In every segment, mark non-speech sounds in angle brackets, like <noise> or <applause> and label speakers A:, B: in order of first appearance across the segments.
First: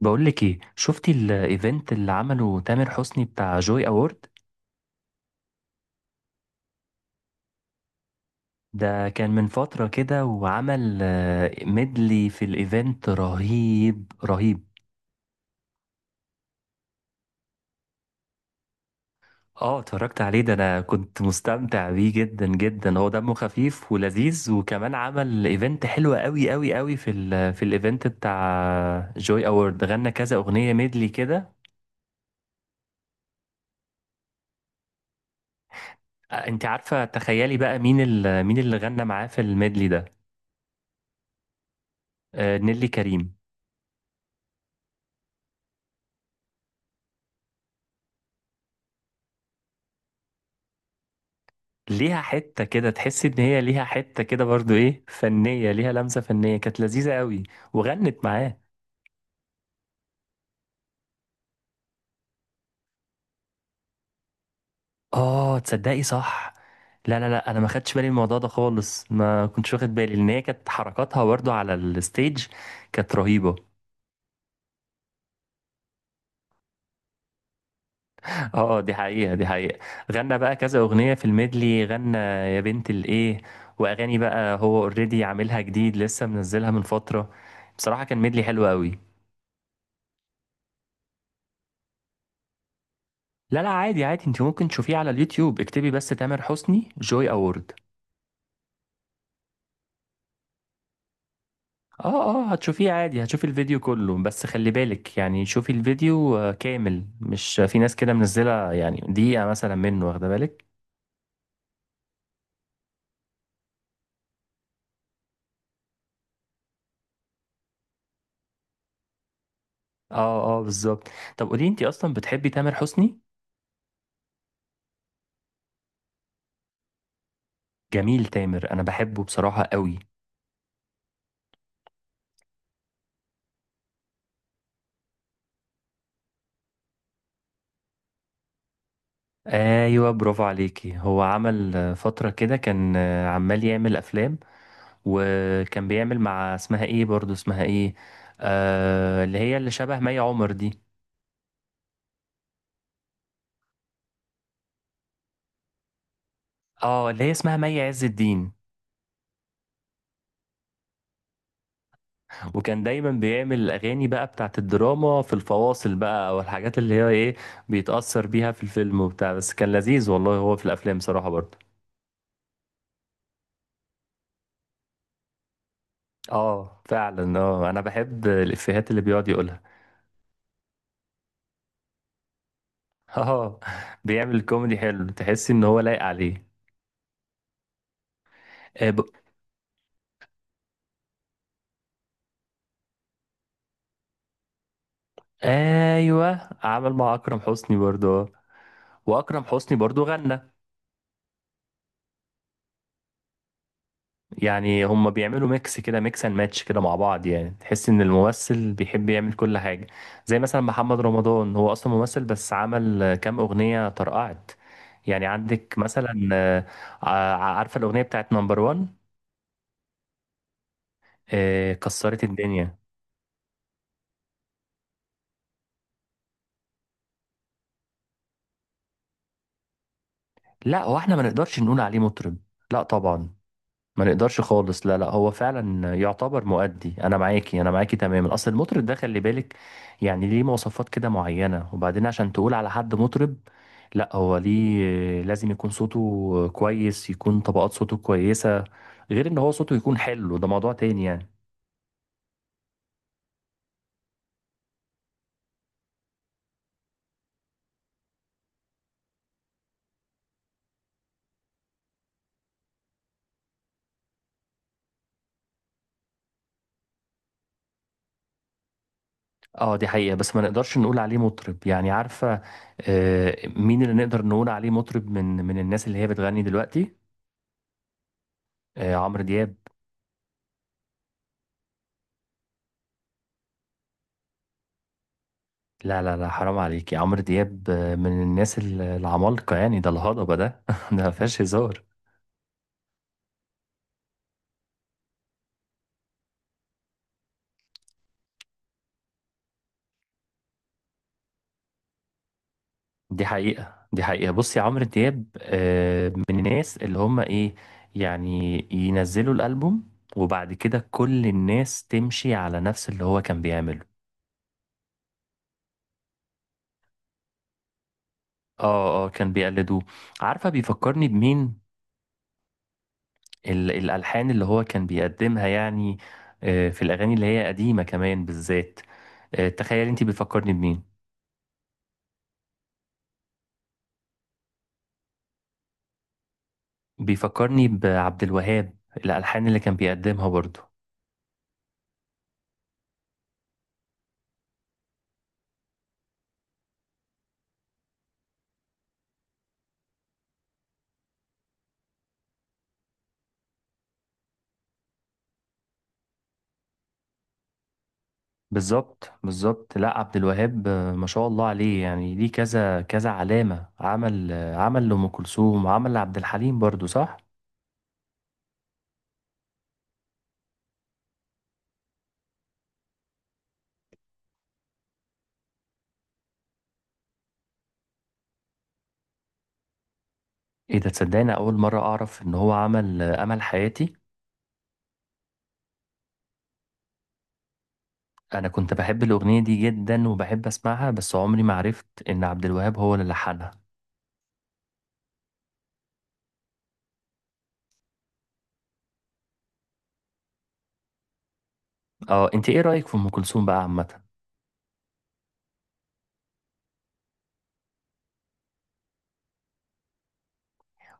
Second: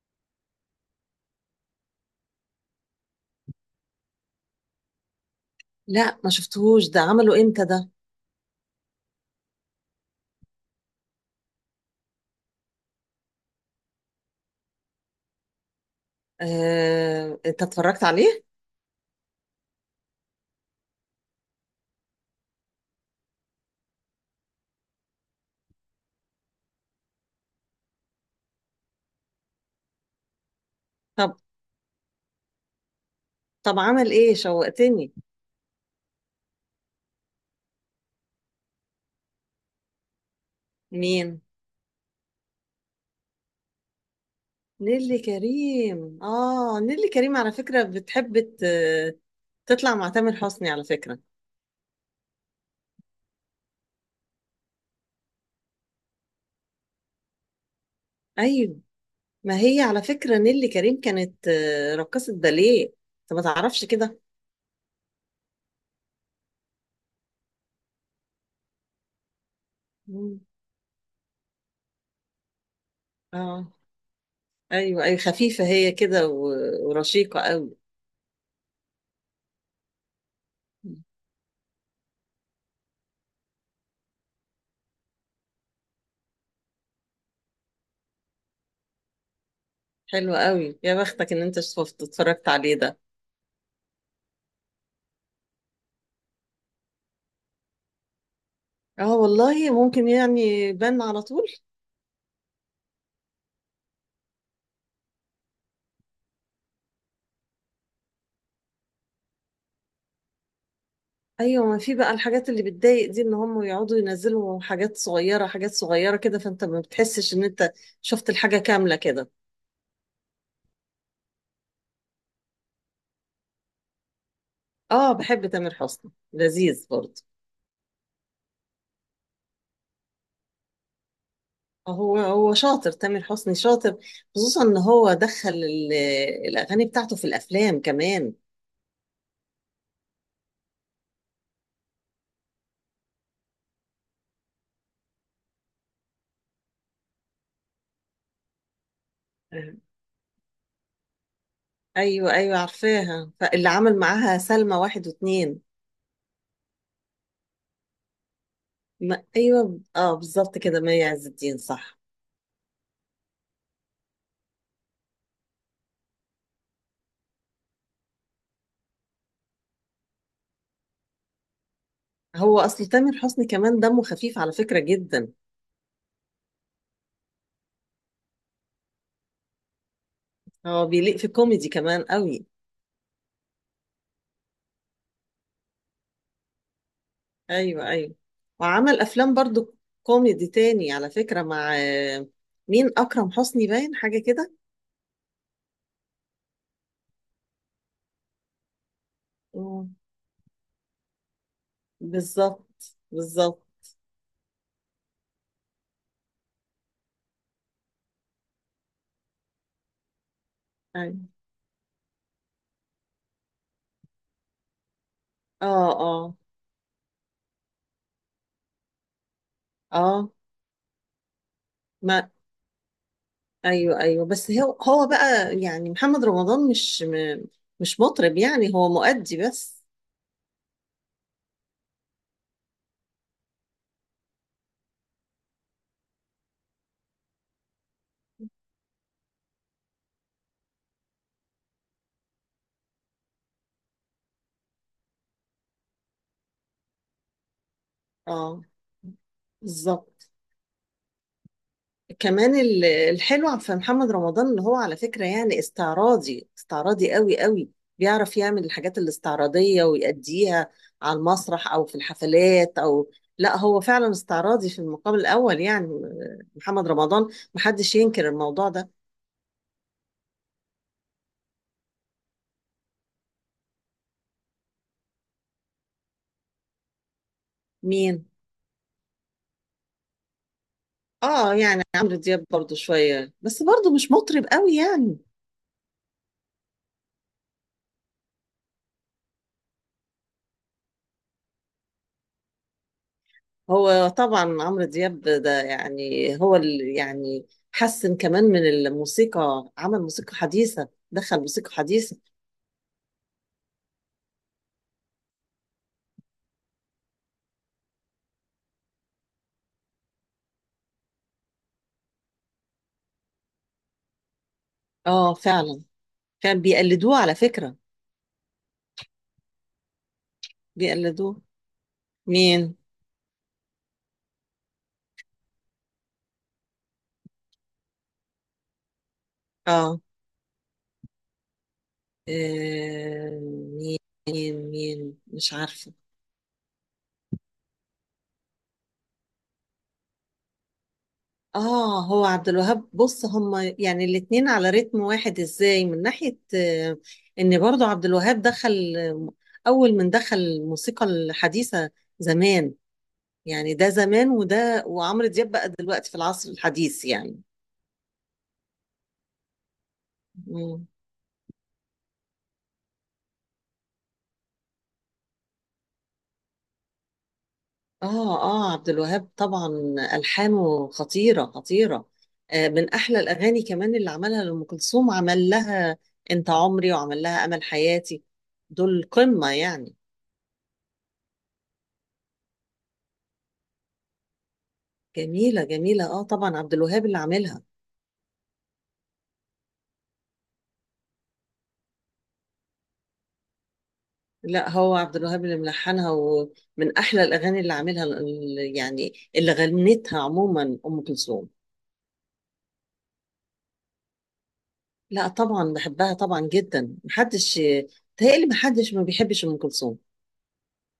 A: بقول لك ايه، شفتي الايفنت اللي عمله تامر حسني بتاع جوي اوورد؟
B: لا، ما شفتهوش. ده عمله امتى ده؟
A: ده كان من فترة كده وعمل ميدلي في الايفنت رهيب رهيب.
B: انت اتفرجت عليه؟
A: اه اتفرجت عليه، ده انا كنت مستمتع بيه جدا جدا. هو دمه خفيف ولذيذ، وكمان عمل ايفنت حلو قوي قوي قوي في ال في الايفنت بتاع جوي اوورد. غنى كذا اغنية ميدلي
B: طب.
A: كده.
B: طب عمل ايه؟ شوقتني.
A: انت عارفة، تخيلي بقى مين مين اللي غنى معاه في الميدلي ده.
B: مين؟
A: نيلي كريم.
B: نيلي كريم. اه، نيلي كريم على فكرة بتحب تطلع مع تامر حسني على فكرة.
A: ليها حتة كده، تحس ان هي ليها حتة كده برضو ايه، فنية، ليها لمسة فنية، كانت لذيذة قوي. وغنت معاه.
B: ايوه. ما هي على فكرة نيلي كريم كانت رقصة باليه. انت ما تعرفش كده؟
A: اه تصدقي صح. لا لا لا، انا ما خدتش بالي من الموضوع ده خالص، ما كنتش واخد بالي، لان
B: مم.
A: هي كانت حركاتها برضو على الستيج كانت رهيبة.
B: اه. ايوه، ايوه، خفيفة هي كده ورشيقة قوي.
A: اه دي حقيقة دي حقيقة. غنى بقى كذا اغنية في الميدلي، غنى يا بنت الايه، واغاني بقى هو اوريدي عاملها جديد لسه، منزلها من فترة. بصراحة كان ميدلي حلو قوي.
B: حلوة قوي، يا بختك ان انت شفت اتفرجت عليه ده.
A: لا لا، عادي عادي، انت ممكن تشوفيه على اليوتيوب، اكتبي بس تامر حسني جوي اوورد.
B: اه والله، ممكن يعني بان على طول.
A: اه اه، هتشوفيه عادي، هتشوفي الفيديو كله، بس خلي بالك يعني، شوفي الفيديو كامل، مش في ناس كده منزلة يعني دقيقة مثلا منه، واخدة بالك.
B: ايوه. ما في بقى الحاجات اللي بتضايق دي، ان هم يقعدوا ينزلوا حاجات صغيره حاجات صغيره كده، فانت ما بتحسش ان انت شفت الحاجه كامله كده.
A: اه اه بالظبط. طب قولي، انت اصلا بتحبي تامر حسني؟
B: اه، بحب تامر حسني، لذيذ برضه.
A: جميل تامر، انا بحبه بصراحة قوي.
B: هو شاطر، تامر حسني شاطر. خصوصا ان هو دخل الاغاني بتاعته في الافلام كمان.
A: ايوه برافو عليكي. هو عمل فترة كده كان عمال يعمل افلام، وكان بيعمل مع اسمها ايه برضو، اسمها ايه، اللي هي اللي
B: آه.
A: شبه مي عمر دي.
B: ايوه، ايوه، عارفاها. فاللي عمل معاها سلمى واحد واتنين.
A: اه اللي هي اسمها مي عز الدين.
B: ما ايوه، اه، بالظبط كده، مي عز الدين، صح.
A: وكان دايما بيعمل الاغاني بقى بتاعت الدراما في الفواصل بقى، او الحاجات اللي هي ايه، بيتأثر بيها في الفيلم وبتاع. بس كان لذيذ والله هو في الافلام صراحة برضو.
B: هو اصل تامر حسني كمان دمه خفيف على فكرة جدا.
A: اه فعلا، اه انا بحب الافيهات اللي بيقعد يقولها.
B: هو بيليق في كوميدي كمان قوي.
A: <laughs> اه. بيعمل كوميدي حلو، تحس ان هو لايق عليه.
B: ايوه، ايوه.
A: آه ب...
B: وعمل افلام برضو كوميدي تاني على فكرة، مع مين؟ اكرم حسني، باين حاجة كده.
A: ايوه، عمل مع اكرم حسني برضو، واكرم حسني
B: مم.
A: برضو غنى.
B: بالظبط، بالظبط.
A: يعني هم بيعملوا ميكس كده، ميكس اند ماتش كده مع بعض. يعني تحس ان الممثل بيحب يعمل كل حاجة. زي مثلا محمد
B: ايوه.
A: رمضان، هو اصلا ممثل، بس عمل كام اغنية طرقعت. يعني عندك
B: اه
A: مثلا،
B: اه،
A: ع- عارفة الاغنية بتاعت نمبر وان،
B: اه.
A: كسرت
B: ما
A: الدنيا.
B: ايوه، ايوه، بس هو بقى يعني محمد رمضان مش مش مطرب، يعني هو مؤدي بس.
A: لا هو احنا ما نقدرش نقول عليه مطرب، لا طبعا، ما نقدرش خالص، لا لا، هو فعلا يعتبر مؤدي، انا معاكي انا معاكي تماما. اصل المطرب ده خلي بالك يعني، ليه مواصفات كده معينة. وبعدين عشان تقول على حد مطرب، لا هو ليه لازم يكون صوته كويس، يكون طبقات صوته
B: اه.
A: كويسة. غير ان هو صوته يكون
B: بالظبط.
A: حلو، ده موضوع تاني يعني.
B: كمان الحلو في محمد رمضان اللي هو على فكرة يعني استعراضي، استعراضي قوي قوي. بيعرف يعمل الحاجات الاستعراضية ويأديها على المسرح أو في الحفلات أو... لا هو فعلا استعراضي في المقام الأول، يعني محمد رمضان، محدش ينكر الموضوع ده.
A: اه دي حقيقة، بس ما نقدرش نقول عليه مطرب يعني، عارفة. مين اللي نقدر نقول عليه مطرب من الناس اللي هي بتغني دلوقتي؟
B: مين؟
A: عمرو دياب.
B: اه، يعني عمرو دياب برضو شوية، بس برضو مش مطرب قوي يعني.
A: لا لا لا، حرام عليكي، عمرو دياب من الناس العمالقة يعني، ده الهضبة ده، <laughs> ده ما فيهاش هزار.
B: هو طبعا عمرو دياب ده، يعني هو اللي يعني حسن كمان من الموسيقى، عمل موسيقى حديثة، دخل موسيقى حديثة.
A: دي حقيقة دي حقيقة. بصي عمرو دياب من الناس اللي هم ايه، يعني ينزلوا الألبوم، وبعد كده كل الناس تمشي على نفس اللي هو كان بيعمله.
B: اه فعلا. فعلا بيقلدوه على فكرة.
A: اه اه كان بيقلدوه. عارفة بيفكرني
B: بيقلدوه.
A: بمين؟
B: مين؟
A: الألحان اللي هو كان بيقدمها يعني، في الأغاني اللي هي قديمة كمان بالذات. تخيلي،
B: اه.
A: انت بيفكرني بمين؟
B: آه، مين مين مين؟ مش عارفة.
A: بيفكرني بعبد الوهاب، الألحان اللي كان بيقدمها برضه.
B: اه، هو عبد الوهاب. بص، هما يعني الاتنين على رتم واحد ازاي، من ناحية ان برضو عبد الوهاب دخل اول من دخل الموسيقى الحديثة زمان. يعني ده زمان، وده وعمرو دياب بقى دلوقتي في العصر الحديث يعني.
A: بالظبط بالظبط. لا عبد الوهاب
B: مم.
A: ما شاء الله عليه يعني، ليه كذا كذا علامة. عمل عمل لأم كلثوم، وعمل لعبد الحليم برضه، صح؟
B: اه، اه، عبد الوهاب طبعا. ألحانه خطيرة، خطيرة. من أحلى الأغاني كمان اللي عملها لأم كلثوم، عمل لها أنت عمري، وعمل لها أمل حياتي. دول قمة يعني.
A: ايه ده، تصدقني أول مرة أعرف إن هو عمل أمل حياتي.
B: جميلة، جميلة، اه طبعا، عبد الوهاب اللي عاملها.
A: أنا كنت بحب الأغنية دي جدا وبحب أسمعها، بس عمري ما عرفت إن عبد الوهاب هو اللي لحنها.
B: لا، هو عبد الوهاب اللي ملحنها، ومن أحلى الأغاني اللي عاملها يعني اللي غنتها عموما أم كلثوم.
A: اه، انت ايه رأيك في أم كلثوم بقى عامة؟
B: لا، طبعا بحبها طبعا جدا، محدش، تهيألي محدش ما بيحبش ام كلثوم.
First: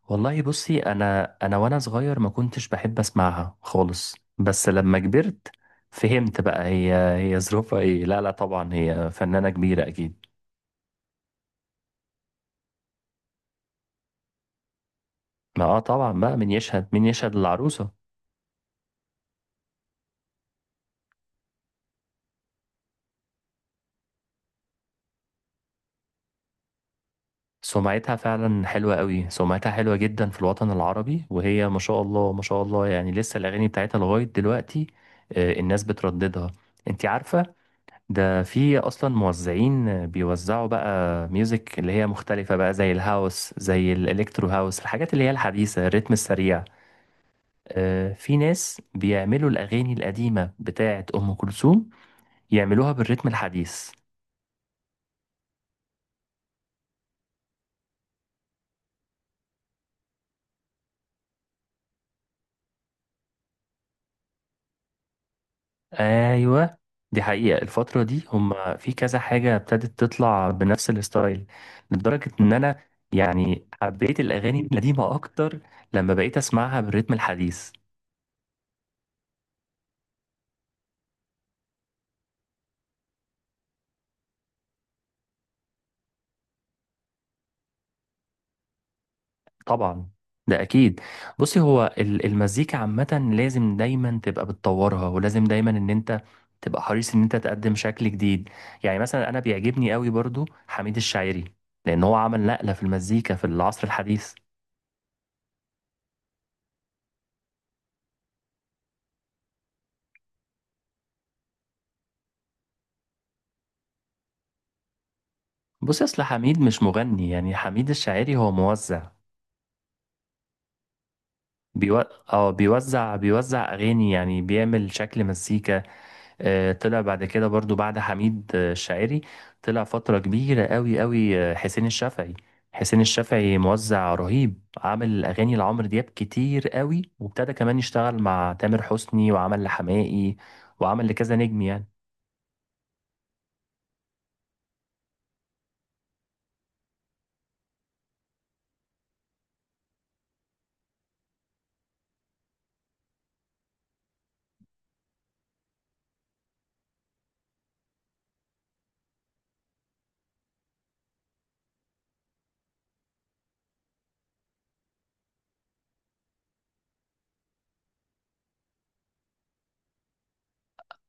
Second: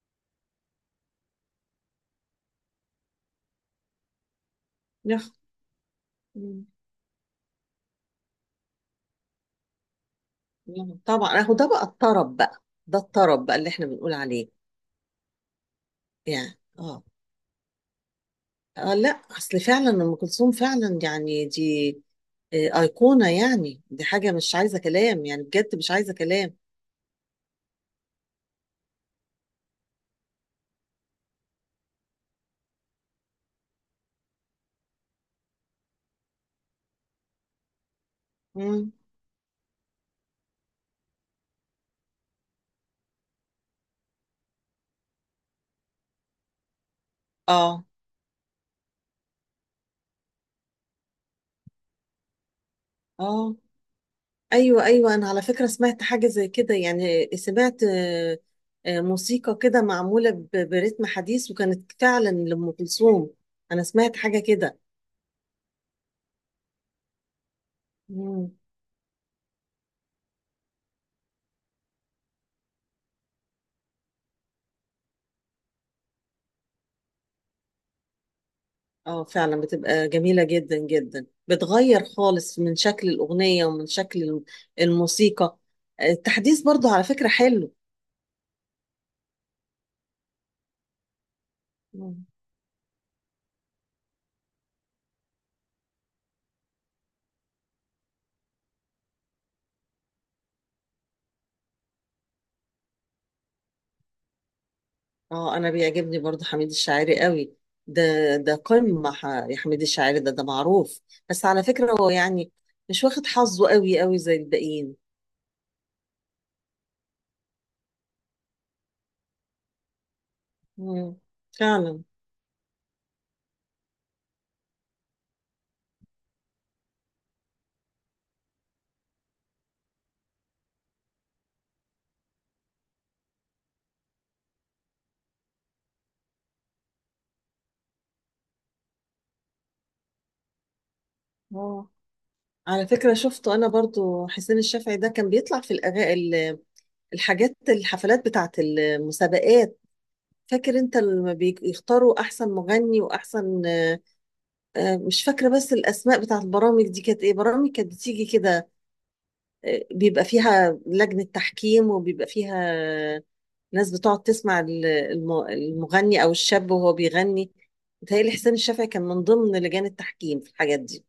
A: والله بصي، انا وانا صغير ما كنتش بحب اسمعها خالص، بس لما
B: يخ.
A: كبرت فهمت بقى
B: مم.
A: هي ظروفها ايه. لا لا طبعا هي فنانة كبيرة اكيد.
B: يخ. طبعا اهو ده بقى الطرب بقى، ده الطرب بقى اللي احنا بنقول عليه.
A: ما اه طبعا بقى، مين
B: يعني
A: يشهد
B: اه.
A: مين يشهد للعروسة.
B: لا اصل فعلا ام كلثوم فعلا يعني دي ايقونه، يعني دي حاجه مش عايزه كلام يعني، بجد مش عايزه كلام.
A: سمعتها فعلا حلوة قوي، سمعتها حلوة جدا في الوطن العربي، وهي ما شاء الله ما شاء الله يعني، لسه الاغاني بتاعتها لغاية دلوقتي الناس بترددها. انت عارفة، ده في
B: مم.
A: اصلا موزعين بيوزعوا بقى ميوزك اللي هي مختلفة بقى، زي الهاوس، زي الالكترو هاوس، الحاجات اللي هي الحديثة، الريتم السريع.
B: اه،
A: في ناس بيعملوا الاغاني القديمة بتاعة ام كلثوم، يعملوها بالريتم
B: اه.
A: الحديث.
B: ايوه، ايوه، انا على فكره سمعت حاجه زي كده، يعني سمعت موسيقى كده معموله برتم حديث، وكانت فعلا لام كلثوم. انا سمعت حاجه كده.
A: ايوه دي حقيقة، الفترة دي
B: مم.
A: هم في كذا حاجة ابتدت تطلع بنفس الستايل، لدرجة ان انا يعني حبيت الاغاني القديمة اكتر لما بقيت اسمعها بالريتم الحديث.
B: اه فعلا، بتبقى جميله جدا جدا، بتغير خالص من شكل الاغنيه ومن شكل الموسيقى. التحديث برضو على فكره حلو.
A: طبعا ده اكيد. بصي، هو المزيكا عامة لازم دايما تبقى بتطورها، ولازم دايما ان انت تبقى حريص ان انت تقدم شكل جديد. يعني مثلا انا بيعجبني قوي برضو حميد الشاعري، لان هو عمل نقلة في المزيكا في العصر الحديث.
B: اه، انا بيعجبني برضو حميد الشاعري قوي. ده، ده قمة، يا حميد الشاعري، ده معروف. بس على فكرة هو يعني مش واخد حظه قوي قوي زي الباقيين.
A: بصي اصل حميد مش مغني، يعني حميد الشاعري هو موزع.
B: مم.
A: بيو...
B: فعلا.
A: اه بيوزع، اغاني، يعني بيعمل شكل مزيكا. طلع بعد كده برضو، بعد حميد الشاعري، طلع فترة كبيرة قوي قوي حسين الشافعي. حسين الشافعي موزع رهيب، عامل أغاني لعمرو دياب كتير قوي، وابتدى كمان يشتغل مع تامر حسني، وعمل لحماقي، وعمل لكذا نجم يعني.
B: اه. على فكرة شفته أنا برضو، حسين الشافعي ده كان بيطلع في الحاجات، الحفلات بتاعت المسابقات. فاكر أنت لما بيختاروا أحسن مغني وأحسن مش فاكرة بس الأسماء بتاعت البرامج دي كانت إيه، برامج كانت بتيجي كده، بيبقى فيها لجنة تحكيم وبيبقى فيها ناس بتقعد تسمع المغني أو الشاب وهو بيغني. متهيألي حسين الشافعي كان من ضمن لجان التحكيم في الحاجات دي.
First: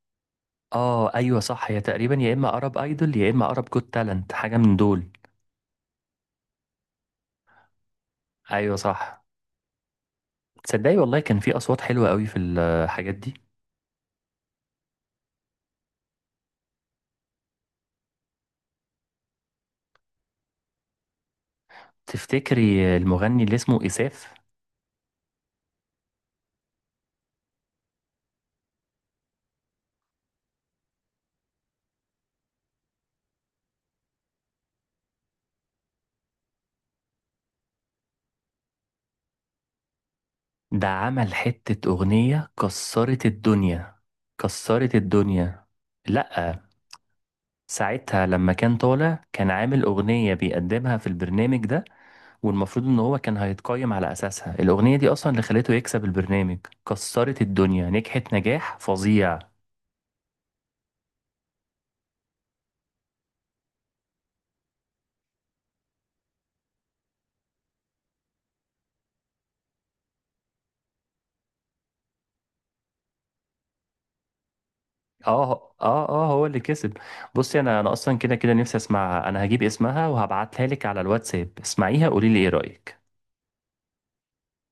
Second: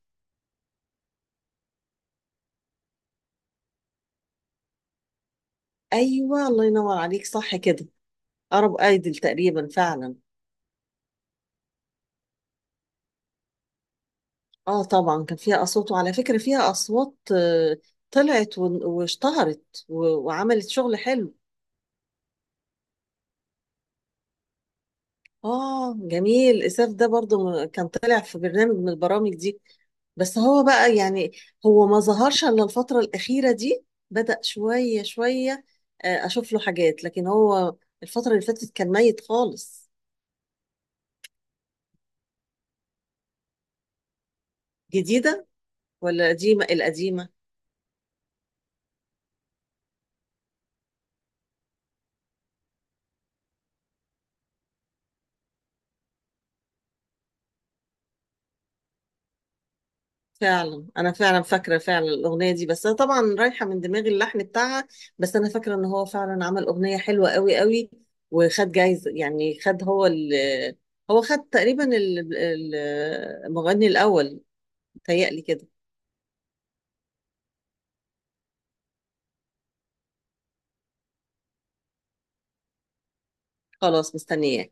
A: اه ايوه صح، هي تقريبا يا اما ارب ايدول، يا اما ارب جوت تالنت، حاجة من دول.
B: أيوة، الله ينور عليك، صح كده.
A: ايوه
B: أرب أيدل
A: صح.
B: تقريبا، فعلا.
A: تصدقي والله كان في اصوات حلوة قوي في الحاجات دي.
B: آه طبعا كان فيها أصوات، وعلى فكرة فيها أصوات طلعت واشتهرت وعملت شغل حلو.
A: تفتكري المغني اللي اسمه إساف؟
B: اه، جميل، اساف ده برضو كان طالع في برنامج من البرامج دي، بس هو بقى يعني هو ما ظهرش الا الفترة الأخيرة دي، بدأ شوية شوية اشوف له حاجات، لكن هو الفترة اللي فاتت كان ميت خالص.
A: ده عمل حتة أغنية كسرت الدنيا، كسرت
B: جديدة
A: الدنيا.
B: ولا
A: لأ،
B: قديمة؟ القديمة.
A: ساعتها لما كان طالع كان عامل أغنية بيقدمها في البرنامج ده، والمفروض إن هو كان هيتقيم على أساسها. الأغنية دي أصلا اللي خلته يكسب البرنامج، كسرت الدنيا، نجحت نجاح فظيع.
B: فعلا، انا فعلا فاكره فعلا الاغنيه دي، بس انا طبعا رايحه من دماغي اللحن بتاعها، بس انا فاكره ان هو فعلا عمل اغنيه حلوه قوي قوي، وخد جايزه، يعني خد هو ال هو خد تقريبا المغني الاول، متهيألي كده.
A: اه اه اه، هو اللي كسب. بصي انا، انا اصلا كده كده نفسي اسمعها، انا هجيب اسمها وهبعتها لك على الواتساب، اسمعيها قولي لي ايه رأيك.
B: خلاص، مستنياه.